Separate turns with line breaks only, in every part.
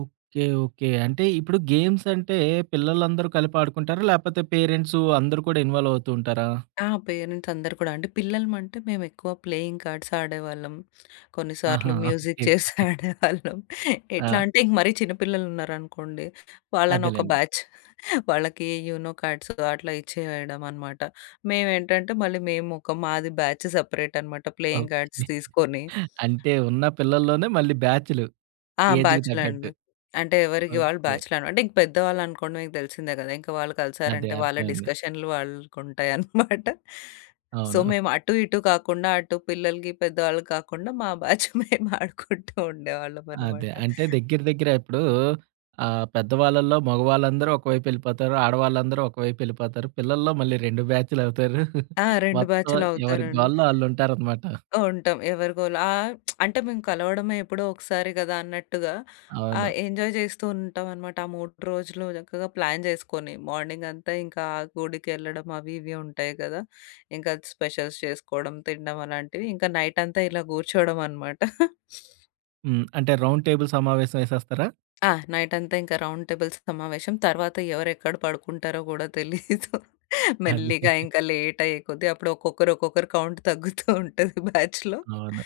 Okay. Okay. అంటే ఇప్పుడు గేమ్సంటే పిల్లలందరూ కలిపాడుకుంటారా? లేపోతే పేరెంట్సు అందరూ కూడా ఇన్వాల్వ్ అవుతూ ఉంటారా?
ఆ! పేరెంట్సందరూ కూడా అండి. పిల్లలమంటే మేమెక్కువ ప్లేయింగ్ కార్డ్స్ ఆడేవాళ్ళం.
ఆహా!
కొన్నిసార్లు మ్యూజిక్
ఓకే.
Chairs
okay.
ఆడేవాళ్ళం. ఎట్లా
ఆ!
అంటే ఇంక మరీ చిన్నపిల్లలున్నారనుకోండి వాళ్ళనొక
అదేలెండి.
బ్యాచ్. వాళ్ళకి యూనో కార్డ్స్ అట్లా ఇచ్చేయడమనమాట. మేమేంటంటే మళ్ళీ మేమొక మాది బ్యాచ్ సెపరేటనమాట ప్లేయింగ్
ఓకే.
కార్డ్స్ తీసుకొని
అంటే ఉన్న పిల్లల్లోనే మళ్ళీ బ్యాచులు
ఆ!
ఏజ్‌కి
బ్యాచ్‌లే అండి.
తగ్గట్టు.
అంటే ఎవరికి వాళ్ళు
ఓకే.
బ్యాచ్‌లే అన అంటే ఇంకా పెద్దవాళ్ళనుకోండి మీకు దెలిసిందే గదా! ఇంకా వాళ్ళు
అదే.
కలిసారంటే వాళ్ళ
అర్థమైంది.
డిస్కషనులు వాళ్ళకుంటాయన్నమాట. సో
అవును.
మేము అటు ఇటు కాకుండా అటు పిల్లలకి, పెద్దవాళ్ళకి కాకుండా మా బ్యాచ్ మేము ఆడుకుంటూ
అదే.
ఉండేవాళ్ళమన్నమాట.
అంటే దగ్గర దగ్గర ఇప్పుడూ ఆహ్, పెద్దవాళ్ళలో మగవాళ్ళందరూ ఒకవైపెళ్ళిపోతారు. ఆడవాళ్ళందరూ ఒకవైపెళ్ళిపోతారు. పిల్లల్లో మళ్ళీ రెండు బ్యాచులవుతారు.
ఆ! 2
మొత్తం ఎవరి
బ్యాచులవుతారండి.
గోలలో ఆళ్ళుంటారనమాట.
ఉంటాం. ఎవరిగోలా ఆహ్, అంటే మేము కలవడమే ఎప్పుడో ఒకసారి గదా! అన్నట్టుగా
అవును.
ఆహ్, ఎంజాయ్ జేస్తూ ఉంటామనమాట. ఆ 3 రోజులు చక్కగా ప్లాన్ జేసుకొని మార్నింగంతా ఇంకా ఆ గుడికెళ్ళడం అవి ఇవి ఉంటాయి గదా! ఇంకా స్పెషల్స్ చేసుకోవడం, తినడం అలాంటివి ఇంకా నైటంతా ఇలా గూర్చోవడమనమాట.
హ్మ్. అంటే రౌండ్ టేబుల్ సమావేశం యేసేస్తారా?
ఆ! నైటంతా ఇంకా రౌండ్ టేబుల్ సమావేశం. తరువాత ఎవరెక్కడ పడుకుంటారో గూడా తెలీదు.
అదే.
మెల్లిగా ఇంకా లేటయ్యేకొద్ది అప్పుడు ఒక్కొక్కరు ఒక్కొక్కరు కౌంట్ తగ్గుతూ ఉంటది బ్యాచ్‌లో.
అవును.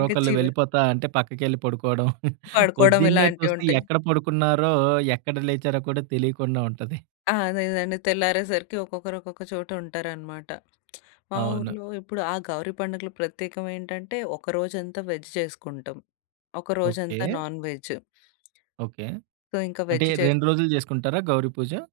ఇంక చివర
వెళ్ళిపోతా అంటే పక్కకెళ్ళి పడుకోవడం.
పడుకోవడం
పొద్దున్నే చూస్తే
ఇలాంటివుంటాయి.
ఎక్కడ పడుకున్నారో, ఎక్కడ లేచారో కూడా తెలియకుండా ఉంటది.
ఆ! అదే. అదేండి తెల్లారేసరికి ఒక్కొక్కరు ఒక్కొక్క చోట ఉంటారనమాట. మా
అవును.
ఊర్లో ఇప్పుడు ఆ గౌరీ పండుగలు ప్రత్యేకం ఏంటంటే ఒక రోజంతా వెజ్ చేసుకుంటాం. ఒక రోజంతా
ఓకే.
నాన్‌వెజ్.
ఓకే.
సో ఇంకా
అంటే
వెజ్ చేస్
2 రోజులు జేసుకుంటారా గౌరీ పూజ?